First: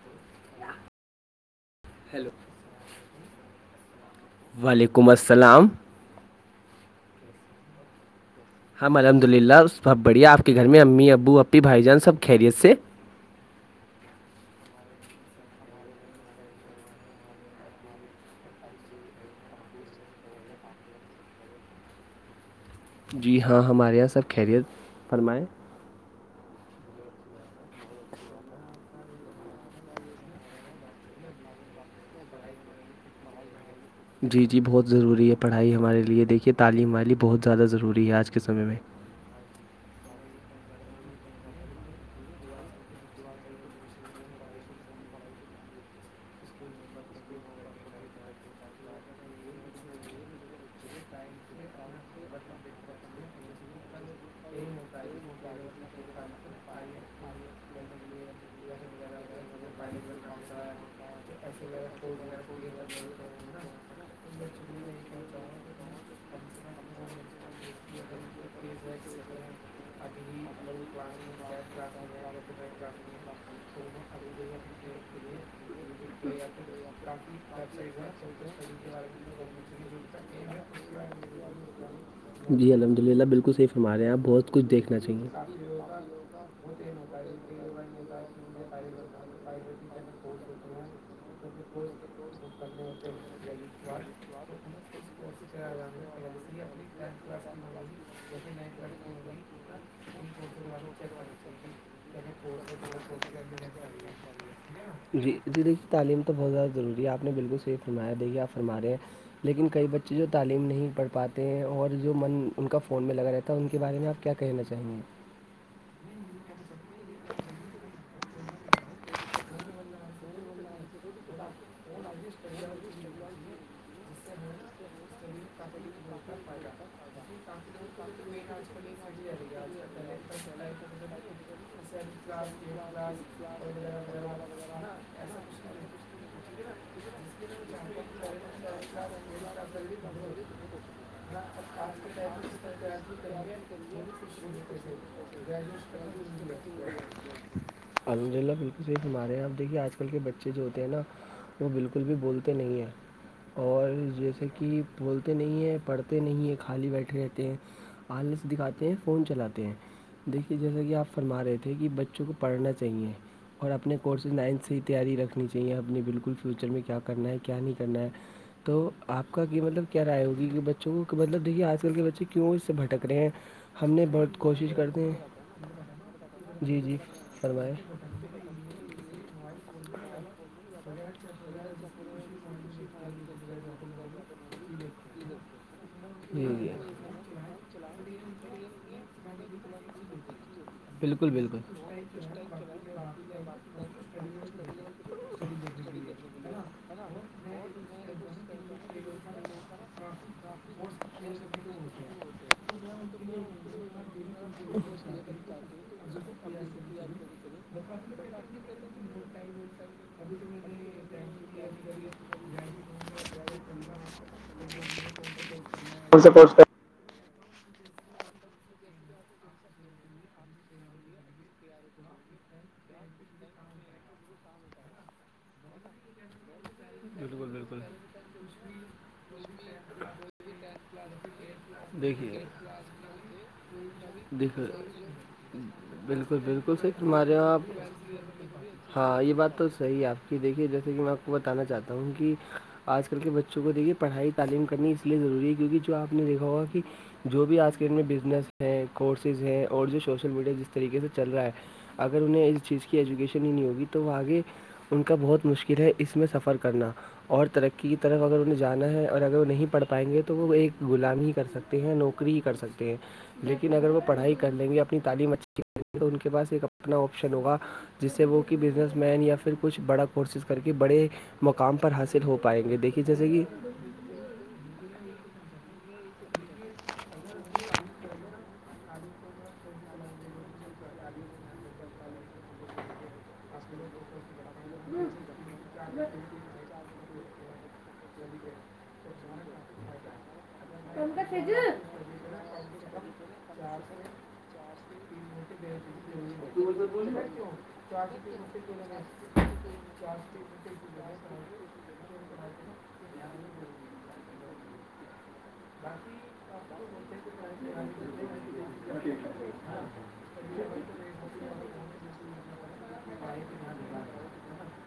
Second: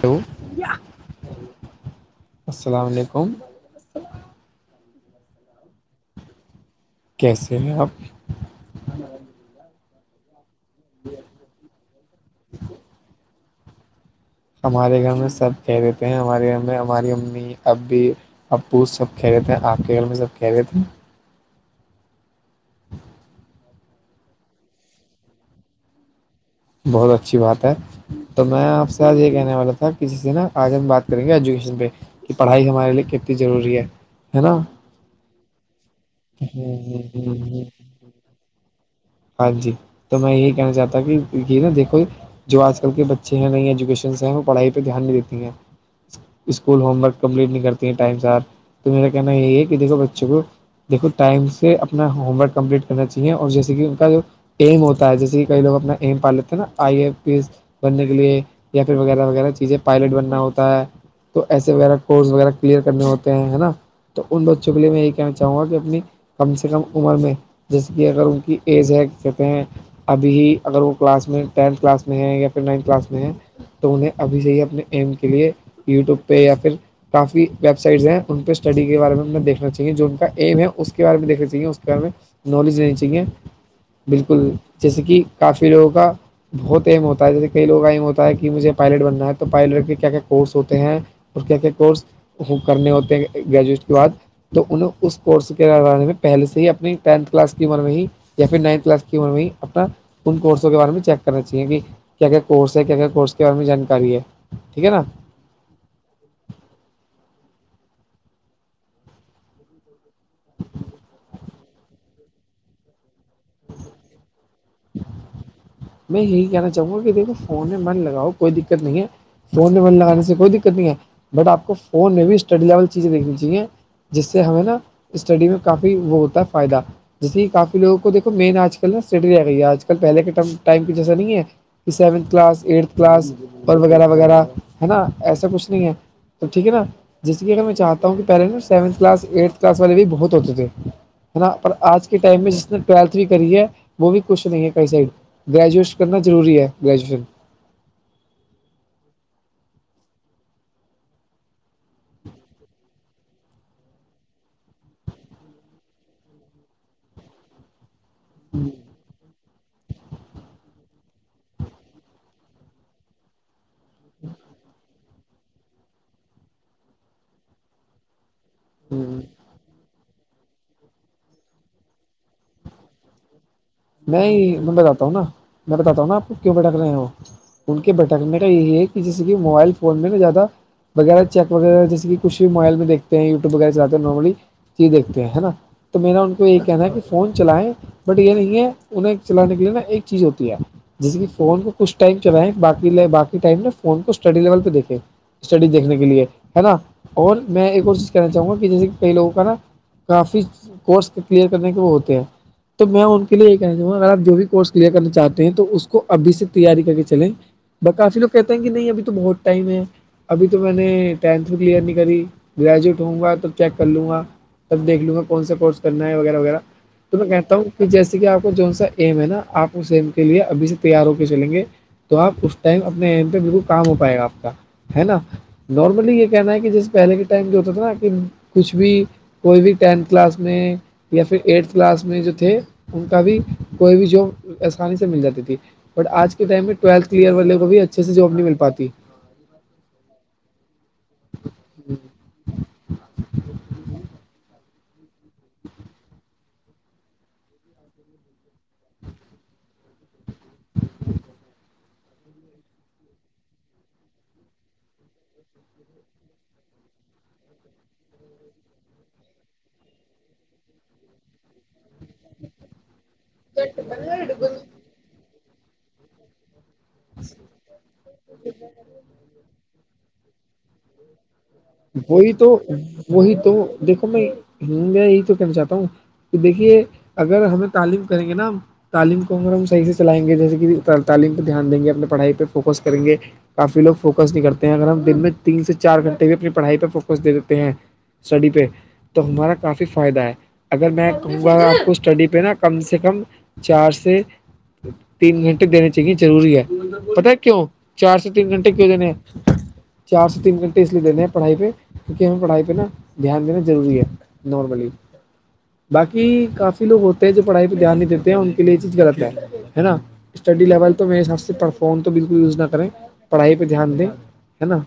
hello hello السلام علیکم وعلیکم السلام کیسے ہیں آپ ہم الحمد للہ بہت بڑھیا آپ کے گھر میں امی ابو ا اپی بھائی جان سب خیریت سے ہمارے گھر میں سب کہہ دیتے ہیں ہمارے گھر میں ہماری امی اب بھی ابپو سب کہہ رہے تھے آن کے گھر میں سب کہہ رہے تھے جی ہاں ہمارے یہاں سب خیریت فرمائیں بہت اچھی بات ہے تو میں آپ سے آج یہ کہنے والا تھا کسی سے نا آج ہم بات کریں گے ایجوکیشن پہ کہ پڑھائی ہمارے لیے کتنی ضروری ہے ہے جی نا جی بہت ضروری ہے پڑھائی ہمارے لیے دیکھیے تعلیم والی بہت زیادہ ضروری ہے آج کے سمے میں ہاں جی تو میں یہی کہنا چاہتا کہ یہ نہا دیکو جو آج کل کے بچے ہیں نئی ایجوکیشنس ہیں وہ پڑھائی پہ دھیان نہیں دیتی ہیں اسکول ہوم ورک کمپلیٹ نہیں کرتی ہیں ٹائم ساتھ تو میرا کہنا یہی ہے کہ دیکھو بچوں کو دیکھو ٹائم سے اپنا ہوم ورک کمپلیٹ کرنا چاہیے اور جیسے کہ جو ایم ہوتا ہے جیسے کہ کئی لوگ اپنا ایم پال لیتے ہیں نا آئی ای پی ایس بننے کے لیے یا پھر وغیرہ وغیرہ چیزیں پائلٹ بننا ہوتا ہے تو ایسے وغیرہ کورس وغیرہ کلیئر کرنے ہوتے ہیں نا تو ان بچوں کے لیے میں یہی کہنا چاہوں گا کہ اپنی کم سے کم عمر میں جیسے کہ اگر ان کی ایز ہے کہتے ہیں ابھی ہی اگر وہ کلاس میں ٹینھ کلاس میں ہے یا پھر نائنھ کلاس میں ہے تو انہیں ابھی سے ہی اپنے ایم کے لیے یوٹیوب پہ یا پھر کافی ویب سائٹس ہیں ان پہ اسٹڈی کے بارے میں دیکنا چاہیے جو ان کا ایم ہے اس کے بارے میں دیکھنا چاہیے اس کے بارے میں جی نالج لینی الحمد للہ چاہیے بالکل صحیح فرما رہے ہیں آپ بالکل بہت کچھ دیکھنا جیسے کہ چاہیے کافی لوگوں کا بہت ام ہوتا ہے جیسے کئی لووں کا ایم ہوتا ہے کہ مجھے پائلٹ بننا ہے تو پائلٹ کے کیا کیا کورس ہوتے ہیں اور کیا کیا کورس کرنے ہوتے ہیں گریجویٹ کے بعد تو انہیں اس کورس کےے میں پہلے سے ہی اپنی ٹینتھ کلاس کی عمر میں ہی یا پھر نائنتھ کلاس کی عمر میں ہی اپنا ان کورسوں کے بارے میں چیک کرنا چاہیے کہ کیا کیا کورس ہے کیا کیا کورس کے بارے میں جانکاری ہے ٹھیک ہے نا لے کی تعلیم تو بہت زیادہ ضوری ہے آپ نے بالکل صحی فرمایا دیکھی آپ فرماے ہیں لیکن کئی بچے جو تعلیم نہیں پڑھ پاتے ہیں اور جو من ان کا فون میں لگا رہتا ہے ان کے بارے میں آپ کیا کہیننا چاہیے میں یہی کہنا چاہوں گا کہ دیکھو فون ہے من لگاؤ کوئی دقت نہیں ہے فون میں منے لگانے سے کوئی دقت نہیں ہے بٹ آپ کو فون میں بھی اسٹڈی لیول چیزیں دیکھنی چاہیے جس سے ہمیں نا اسٹڈی میں کافی وہ ہوتا ہے فائدہ جیسے کہ کافیوگوں کو دیکھو مین آج کل نا اسٹڈی رہ گئی ہے آج کل پہلے کے ٹائم کی جیسا نہیں ہے سیونتھ کلاس ایٹتھ کلاس اور وغیرہ وغیرہ ہے نا ایسا کچھ نہیں ہے توب ٹھیک ہے نا جس کی اگر میں چاہتا ہوں کہ پہلے نا سیونتھ کلاس ایٹتھ کلاس والے بھی بہت ہوتے تھے ہے نا پر آج کے ٹائم میں جس نے ٹویلتھ بھی کری ہے وہ بھی کچھ نہیں ہے کئی سائڈ گریجویشن کرنا ضروری ہے گریجویشن انجل بالکل صی گمارے ہیں آپ دیکھیے آج کل کے بچے جو ہوتے ہیں نا وہ بالکل بھی بولتے نہیں ہیں اور جیسے کہ بولتے نہیں ہیں پڑھتے نہیں ہیں خالی بیٹھے رہتے ہیں پارلرس دکھاتے ہیں فون چلاتے ہیں دیکھیے جیسا کہ آپ فرما رہے تھے کہ بچوں کو پڑھنا چاہیے اور اپنے کورسز نائنتھ سے تیاری رکھنی چاہیے اپنی بالکل فیوچر میں کیا کرنا ہے کیا نہیں کرنا ہے تو آپ کا کہ مطلب کیا رائے ہوگی کہ ب بچوں مطلب دیکھیے آج کل کے بچے کیوں اس سے بھٹک رہے ہیں ہم نے بڑ نہیں کوشش میں کرتے بتاتا ہوں نا ہیں میں بتاتا ہوں نا آپ کو کیوں بھٹک جی رہے جی ہو فرمائیں ان کے بھٹکنے کا یہی ایک جیسے کہ موبائل فون میں نا زیادہ وغیرہ چیک وغیرہ جیسے کچھ موبائل میں دیکتے ہیں یوٹیوب وغیرہ جاتے نارملی یہی دیکھتے ہیں ہے نا تو میرا ان کو جی یہی جی کہنا ہے کہ فون چلائیں بٹ یہ نہیں ہے انہیں چلانے کے لیے نا ایک چیز ہوتی ہے جیسے کہ بالکل بالکل فون کو کچھ ٹائم چلائایاقی ٹائم ن فون کو اسٹڈی لیول پہ دیکھیں اسٹڈی دیکھنے کے لیے ہے نا اور میں ایک اورز کہنا چاہوں گا کہ جیسے کئی لوگوں کا نا کافی کورس کلیئر کرنے کے وہ ہوتے ہیں تو میں ان کے لیے اگر آپ جو بھی کورس کلیئر کرنا چاہتے ہیں تو اس کو ابھی سے تیاری کر کے چلیں ب کافی لوگ کہتے ہیں کہ نہیں اب تو بہت ٹائم ہے ابھی تو میں نے ٹینھ میں کلیئر نہیں کری گریجویٹ ہوں گا تو چیک کر لوں گا تب دیکھ لوں گا کون سا کورس کرنا ہے اور سب وغیرہ وغیرہ تو میں کہتا ہوں کہ جیسے کہ آپ جو سا ایم ہے نا آپ اس ایم کے لیے ابھی سے تیار ہو کے چلیں گے تو آپ اس ٹائم اپنےڈ پہ بالکل کام ہو پائے گا آپ کا ہے نا نارملی یہ کہنا ہے کہ جیسے پہلے کے بالکل ٹائم جو ہوتا بالکل تھا نا کہ کچھ بھی کوئی بھی ٹینتھ کلاس میں یا پھر ایٹھ کلاس میں جو دیکھیے تھے ان کا بھی کوئی بھی جاب دیکھیے آسانی سے مل جاتی تھی بٹ آج بالکل کے ٹائم میں بالکل صحیح ٹویلتھ ہمارے کلیئر یہاں والے کو آپ بھی اچھے سے جاب نہیں مل پاتی ہاں یہ بات تو صحیح ہے آپ کہ دیکھیے جیسے کہ میں آپ کو بتانا چاہتا ہوں کہ آج کل کے بچوں کو دیکھیے پڑھائی تعلیم کرنی اس لیے ضروری ہے کیونکہ جو آپ نے دیکھا ہوگا کہ جو بھی آج کے دن میں بزنس ہے کورسز ہیں اور جو سوشل میڈیا جس طریقے سے چل رہا ہے اگر انہیں اس چیز کی ایجوکیشن ہی نہیں ہوگی تو وہ آگے ان کا بہت مشکل ہے اس میں سفر کرنا اور ترقی کی طرف اگر انہیں جانا ہے اور اگر وہ نہیں پڑھ پائیں گے تو وہ ایک غلام ہی کر سکتے ستے ہیں نوکری ہی کر سکتے ہیں اگر وہ پڑھائی کر لیں گے اپنی تعلیم اچھی کر تو ان کے پاس ایک اپنا آپشن ہوگا جس سے وہ کہ بزنس مین یا پھر کچھ بڑا کو کورسز کر کے بڑے مقام پر حاصل وہی ہو تو پائیں گے دیکھیے جیسے وہی کہ تو دیکھو میں ہوں میں یہی تو کہنا چاہتا ہوں کہ دیکھیے اگر ہمیں تعلیم کریں گے نا تعلیم کو اگر ہم صحیح سے چلائیں گے جیسے کہ تعلیم پہ دھیان دیں گے اپنے پڑھائی پہ فوکس کریں گے کافی لوگ فوکس نہیں کرتے اگر ہم دن میں تین سے چار گھنٹے پڑھائی پہ فوکس دے دیتے ہیں اسٹڈی پہ تو ہمارا کافی فائدہ ہے اگر میں کہوں گا آپ کو اسٹڈی پہ نا کم سے کم چار سے تین گھنٹے دینے چاہیے روری ہے پتا ہے کیوں چار سے تین گھنٹے کیوں دینے ہیں چار سے تین گھنٹے اس لیے دینے ہیں پڑھائی پہ کیکہ ہمیں پڑھائی پہ نا دھیان دینا ضروری ہے نارملی باقی کافی لوگ ہوتے ہیں جو پڑھائی پہ دھیان نہیں دیتے ہیں ان کے لیے یہ چیز غلط ہے نا اسٹڈی لیول تو میرے حساب سے فون تو بالکل یوز نہ کریں پڑھائی پہ دھیان دیں ہے نا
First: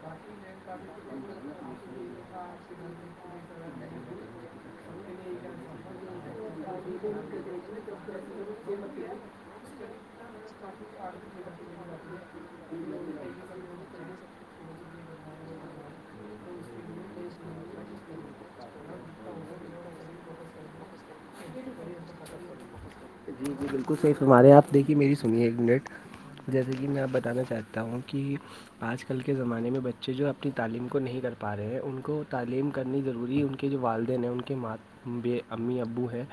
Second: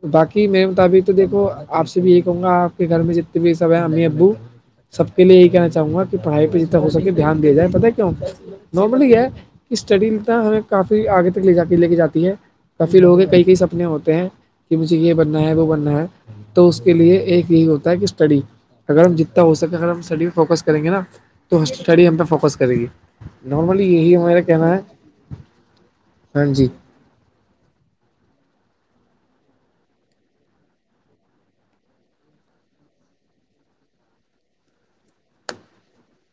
تو باقی میرے مطابق تو دیکھو آپ سے بھی یہ کہوں گا آپ کے گھر میں جتنے بھی سب ا ابو سب کے لیے یہی کہنا چاہوں گا پڑھائی پہ جتنا ہو سکے دھیان دیا جائے پتا کیوں نارملی ہے کہ اسٹڈی ہمیں کافی آگے تک لے جا کے لے کے جاتی ہے کافی لوگوں کے کئی کئی سپنے ہوتے ہیں کہ مجھے یہ بننا ہے وہ بننا ہے تو اس کے لیے ایک یہی ہوتا ہے کہ اسٹڈی اگر ہم جتنا ہو سکے اگر ہم اسٹڈی پہ فوکس کریں گے نا تو اسٹڈی ہم پہ فوکس کرے گی جی جی نارملی بالکل یہی صیف ہمارا ہمارے ہیں آپ کہنا ہے دیکھیے میری سنیے ایک منٹ ہاں جی جیسے کہ میں آپ بتانا چاہتی ہوں تون کہہ آج کل کے زمانے میں بچے جو اپنی تعلیم کو نہیں کر پا رہے ہیں ان کو تعلیم کرنی ضروری ہے جو والدین ہیں ان کے امی ابو ہیں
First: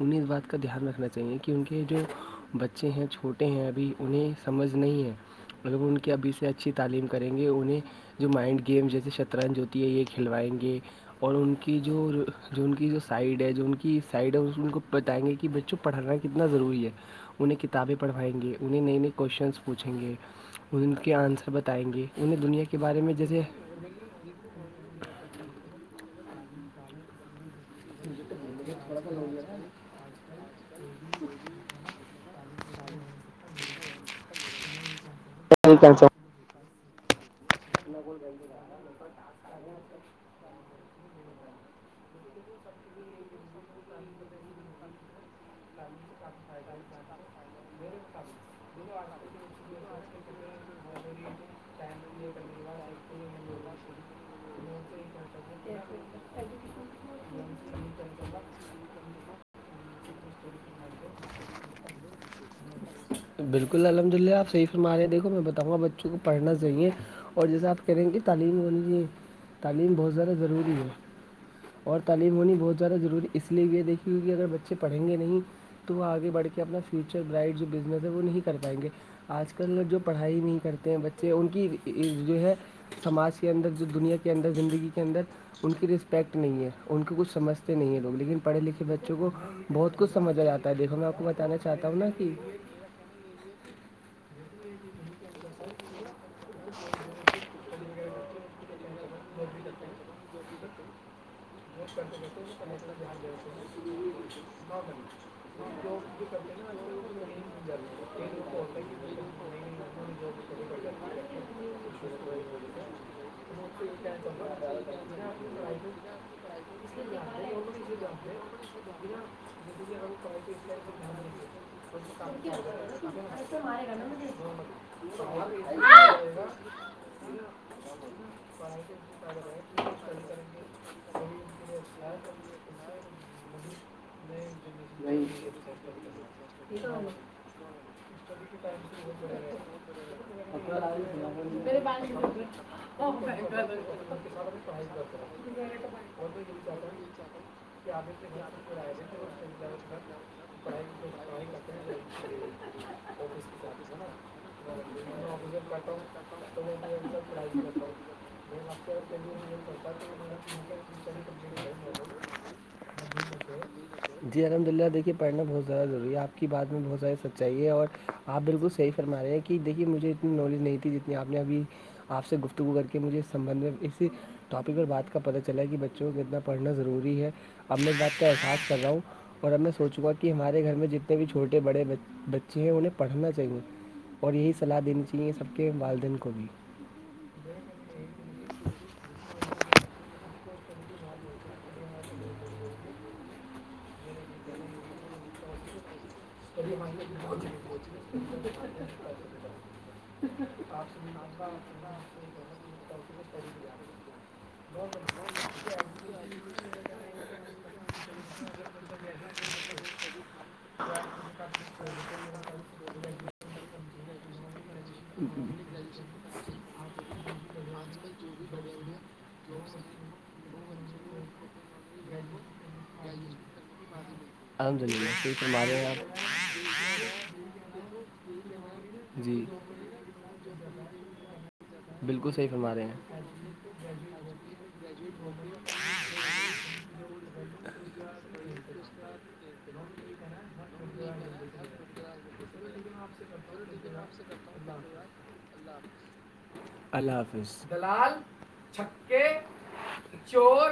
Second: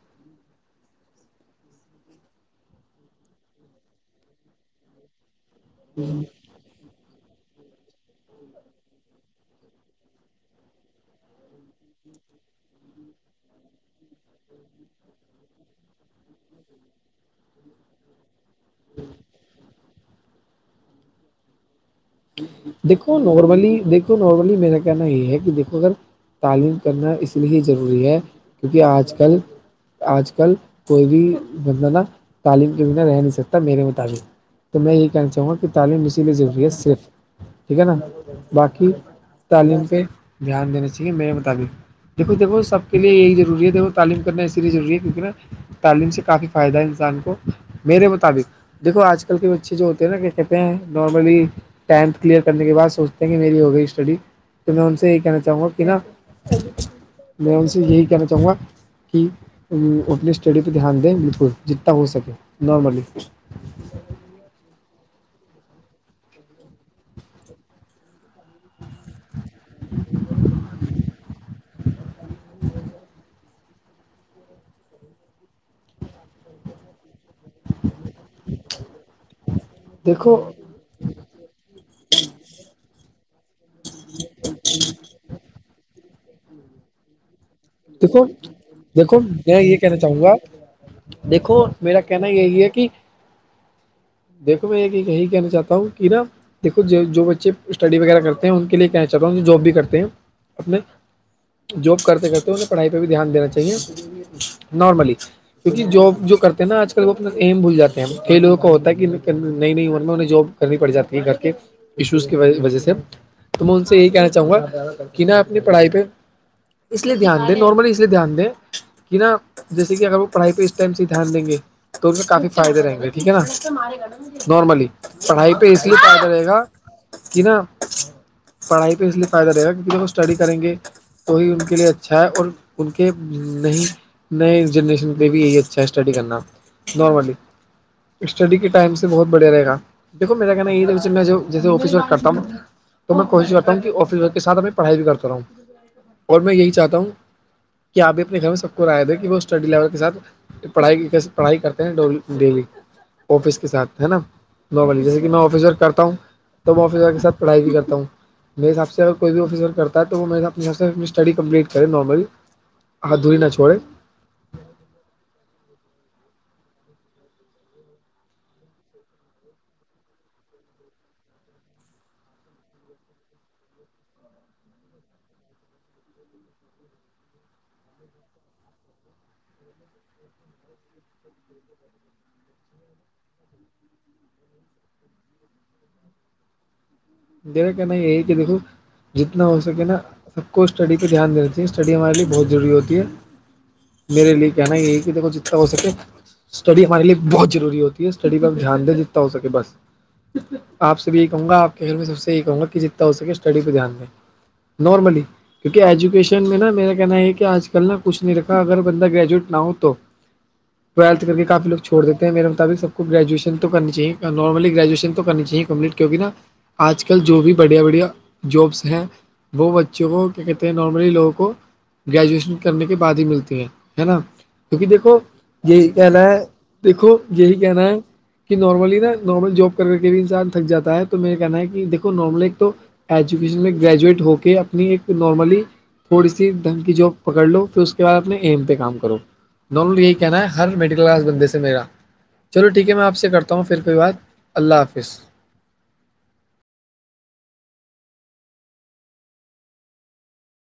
انہیں اس بات کا دھیان رکھنا چاہیے کہ کہ ان کے جو بچے ہیں چھوٹے ہیں ابھی انہیں سمجھ نہیں ہے مطلب ان کے ابھی سے اچھی تعلیم کریں گے انہیں جو مائنڈ گیم جیسے شطرنج ہوتی ہے یہ کھلوائیں گے اور ان کی جو جو ان کی جو سائڈ ہے جو ان کی سائڈ ہے ان کو بتائیں گے کہ بچوں پڑھ کتنا ضروری ہے انہیں کتابیں پڑھائیں گے انہیں نئے نئے کوشچنس پوچھیں گے ان کے آنسر بتائیں گے انہیں دنیا کے بارے میں دیکھو جیسے نارملی دیکھ نارملی میرا کہنا یہ ہے کہ دیکھو اگر تعلیم کرنا اس لیے ضروری ہے کیونکہ آج کل آج کل کوئی بھی بندہ نا تعلیم کے بنا رہ نہیں سکتا میرے مطابق تو میں یہی کہنا چاہوں گا کہ تعلیم اسی لیے ضروری ہے صرف ٹھیک ہے نا باقی تعلیم پہ دھیان دینا چاہیے میرے مطابق دیکو دیکھو سب کے لیے یہی ضروری ہے دیکو تعلیم کرنا اسی لیے ضروری ہے کیونکہ نا تعلیم سے کافی فائدہ ہے انسان کو میرے مطابق دیکھو آج کل کے بچے جو ہوتے ہیں نا کہ کہتے ہیں نارملی ٹایم کلیئر کرنے کے بعد سوچتے ہیں کہ میری ہو گئی اسٹڈی تو میں ان سے یہی کہنا چاہوں گا کہ نا میں ان سے یہی کہنا چاہوں گا کہ اپنی اسٹڈی پہ دھیان دیں بالکل جتنا ہو سکے نارملی بالکل الحمد للہ آپ صحیح فرما رہے ہیں دیکھو میں بتاؤںا بچوں کو پڑھنا چاہیے اور جیسا آپ کہہ رہے ہے کہ تعلیم تعلیم بہت زیادہ ضروری ہے اور تعلیم ہونی بہت زیادہ ضروری اس اس لیے یہ دیکھیے ہو کہ اگر بچے پڑھیں گے نہیں تو وہ آگے بڑھ کے اپنا فیوچر برایٹ نظر وہ نہیں کر پائیں گے آج کل جو دیکھو پڑھائی نہیں کرتے ہیں بچے سے ان کی جو ہے سماج کے اندر جو دنیا کے اندر زندگی کے اندر ان کی رسپیکٹ نہیں ہے ان کو کچھ سمجھ تے نہیں ہے لوگ دیکھو لیکن پڑھے لکھے بچوں دیکھو کو میں یہ بہت کہنا کچھ چاہوں گا سمجھا جاتا ہے دیکھو میں آپ کو بتانا دیکھو چاہتا ہوں میرا نا کہنا کہ یہی ہے کہ دیکھو میں ایک یہی کہنا چاہتا ہوں کہ نا دیکھو جو بچے اسٹڈی وغیرہ کرتے ہیں ان کے لیے کہنا چاہتا ہوں کہ جاب بھی کرتے ہیں اپنے جاب کرتے کرتے انہیں پڑھائی پہ بھی دھیان دینا چاہیے نارملی کیونکہ جاب جو کرتے ہیں نا آج کل وہ اپنا ایم بھول جاتے ہیں کییں لوگوں کا ہوتا ہے کہ نئی نئی عمر میں انہیں جاب کرنی پڑ جاتی ہے گھر کے ایشوز کی وجہ سے تو میں ان سے یہی کہنا چاہوں گا کہ نا اپنی پڑھائی پہ اس لیے دھیان دیں نارملی اس لیے دھیان دیں کہ نا جیسے کہ اگر وہ پڑھائی پہ اس ٹائم سے دھیان دیں گے تو پھر کافی فائدے رہیں گے ٹھیک ہے نا نارملی پڑھائی پہ اس لیے پا کرے گا کہ نا پڑھائی کو اس لیے فائدہ رہے گا کیونکہ جب وہ اسٹڈی کریں گے وہی ان کے لیے اچھا ہے اور ان کے نہیں نئے جنریشن پہ بھی یہی اچھا ہے اسٹڈی کرنا نارملی [inaudible] اسٹڈی کے ٹائم سے بہت بڑھیا رہے گ دیکھو میرا کہنا یہ تھا میں جیسے آفس ورک کرتا ہوں تو میں کوشش کرتا ہوں کہ آفس ورک کے ساتھ میں پڑھائی بھی کرتا رہا ہوں اور میں یہی چاہتا ہوں کیا آپ بھی اپنے گھر میں سب کو رائے دے کہ وہ اسٹڈی لیول کے ساتھ پڑھائی کی پڑھائی کرتے ہیں ڈیلی آفس کے ساتھ ہے نا نارملی جیسے کہ میں آفس ورک کرتا ہوں تو میں آفس ورک کے ساتھ پڑھائی بھی کرتا ہوں میرے حساب سے اگر کوئی بھی آفس ورک کرتا ہے تو وہ اسٹڈی کمپلیٹ کرے نارملی ادھوری نہ چھوڑے جی الحمد للہ دیکے پڑھنا بہت زیاہ ضروری آپ کی بات میں بہت ساری چاہیے اور آپ بالکل صحیح فرما رہے ہیں کہ دیکھیے مجھے اتنی نالج نہیں تھی جتنی آپ نے ابھی آپ سے گفتگو کر کے مجھے اس سمبندھ میں اسی ٹاپک پر بات کا پتا چلا کہ بچوں کو کتنا پڑھنا ضروری ہے اب میں اس بات کا احساس کر رہا ہوں اور اب میں سوچوں گا کہ ہمارے گھر میں جتنے بھی چھوٹے بڑے بچے بچے ہیں انہیں پڑھنا چاہیے اور یہی صلاح دینی چاہیے سب کے والدین کو بھی دیرا کہنا یہی کہ دیکھو جتنا ہو سکے نا سب کو اسٹڈی پہ دھیان دے ج اسٹڈی ہمارے لیے بہت ضروری ہوتی ہے میرے لیے کہنا یہ ہے کہ دیکھو جتنا ہو سکے اسٹڈی ہمارے لیے بہت ضوری ہوتی ہے اسٹڈی پ دھیان دیں جتنا ہو سکے بس اس کاس آپ سے بھی یہ کہوں گا آپ کے گھر میں سب سے یہ کہوں گا کہ جتنا ہو سکے اسٹڈی کو دھیان میں نارملی کیونکہ ایجوکیشن میں نا میرا کہنا یہ ہے کہ آج کل نا کچھ نہیں رکھا اگر بندہ گریجویٹ نہ ہو تو ٹویلت کر کے کافیوگ چھوڑ دیتے ہیں میرے مطابق سب کو گریجویشن تو کرنی چاہیے نارملی گریجویشن تو کرنی چاہیے کمپلیٹ کیونکہ نا آج کل جو بھی بڑھیا بڑھیا جابس ہیں وہ بچوں کو کیا کہتے ہیں نارملی لوگوں کو گریجویشن کرنے کے بعد ہی ملتی ہیں ہے نا الحمد کیونکہ للہ دیکھو صحیح فرما رہے یہیی ہیں کہ ل آپ ہے دیکھو یہی کہنا ہے کہ نارملی نا جی نارمل جاب کر کے بھی انسان تھک جا ہے تو میرا کہنا ہے کہ دیکو بالکل نارملی صحیح ایک تو فرما رہے ہیں ایجوکیشن میں گریجویٹ ہو کے اپنی ایک نارملی تھوڑی سی دھمکی جاب پکڑ لو پھر اس کے بعد اپنے ایم پہ کام کرو نل یہی کہنا ہے ہر میڈل کلاس بندے سے میرا چلو ٹھیک ہے میں آپ سے کرتا ہوں پھر کوئی بات اللہ حافظ اللہ حافظ دلال چھکے چور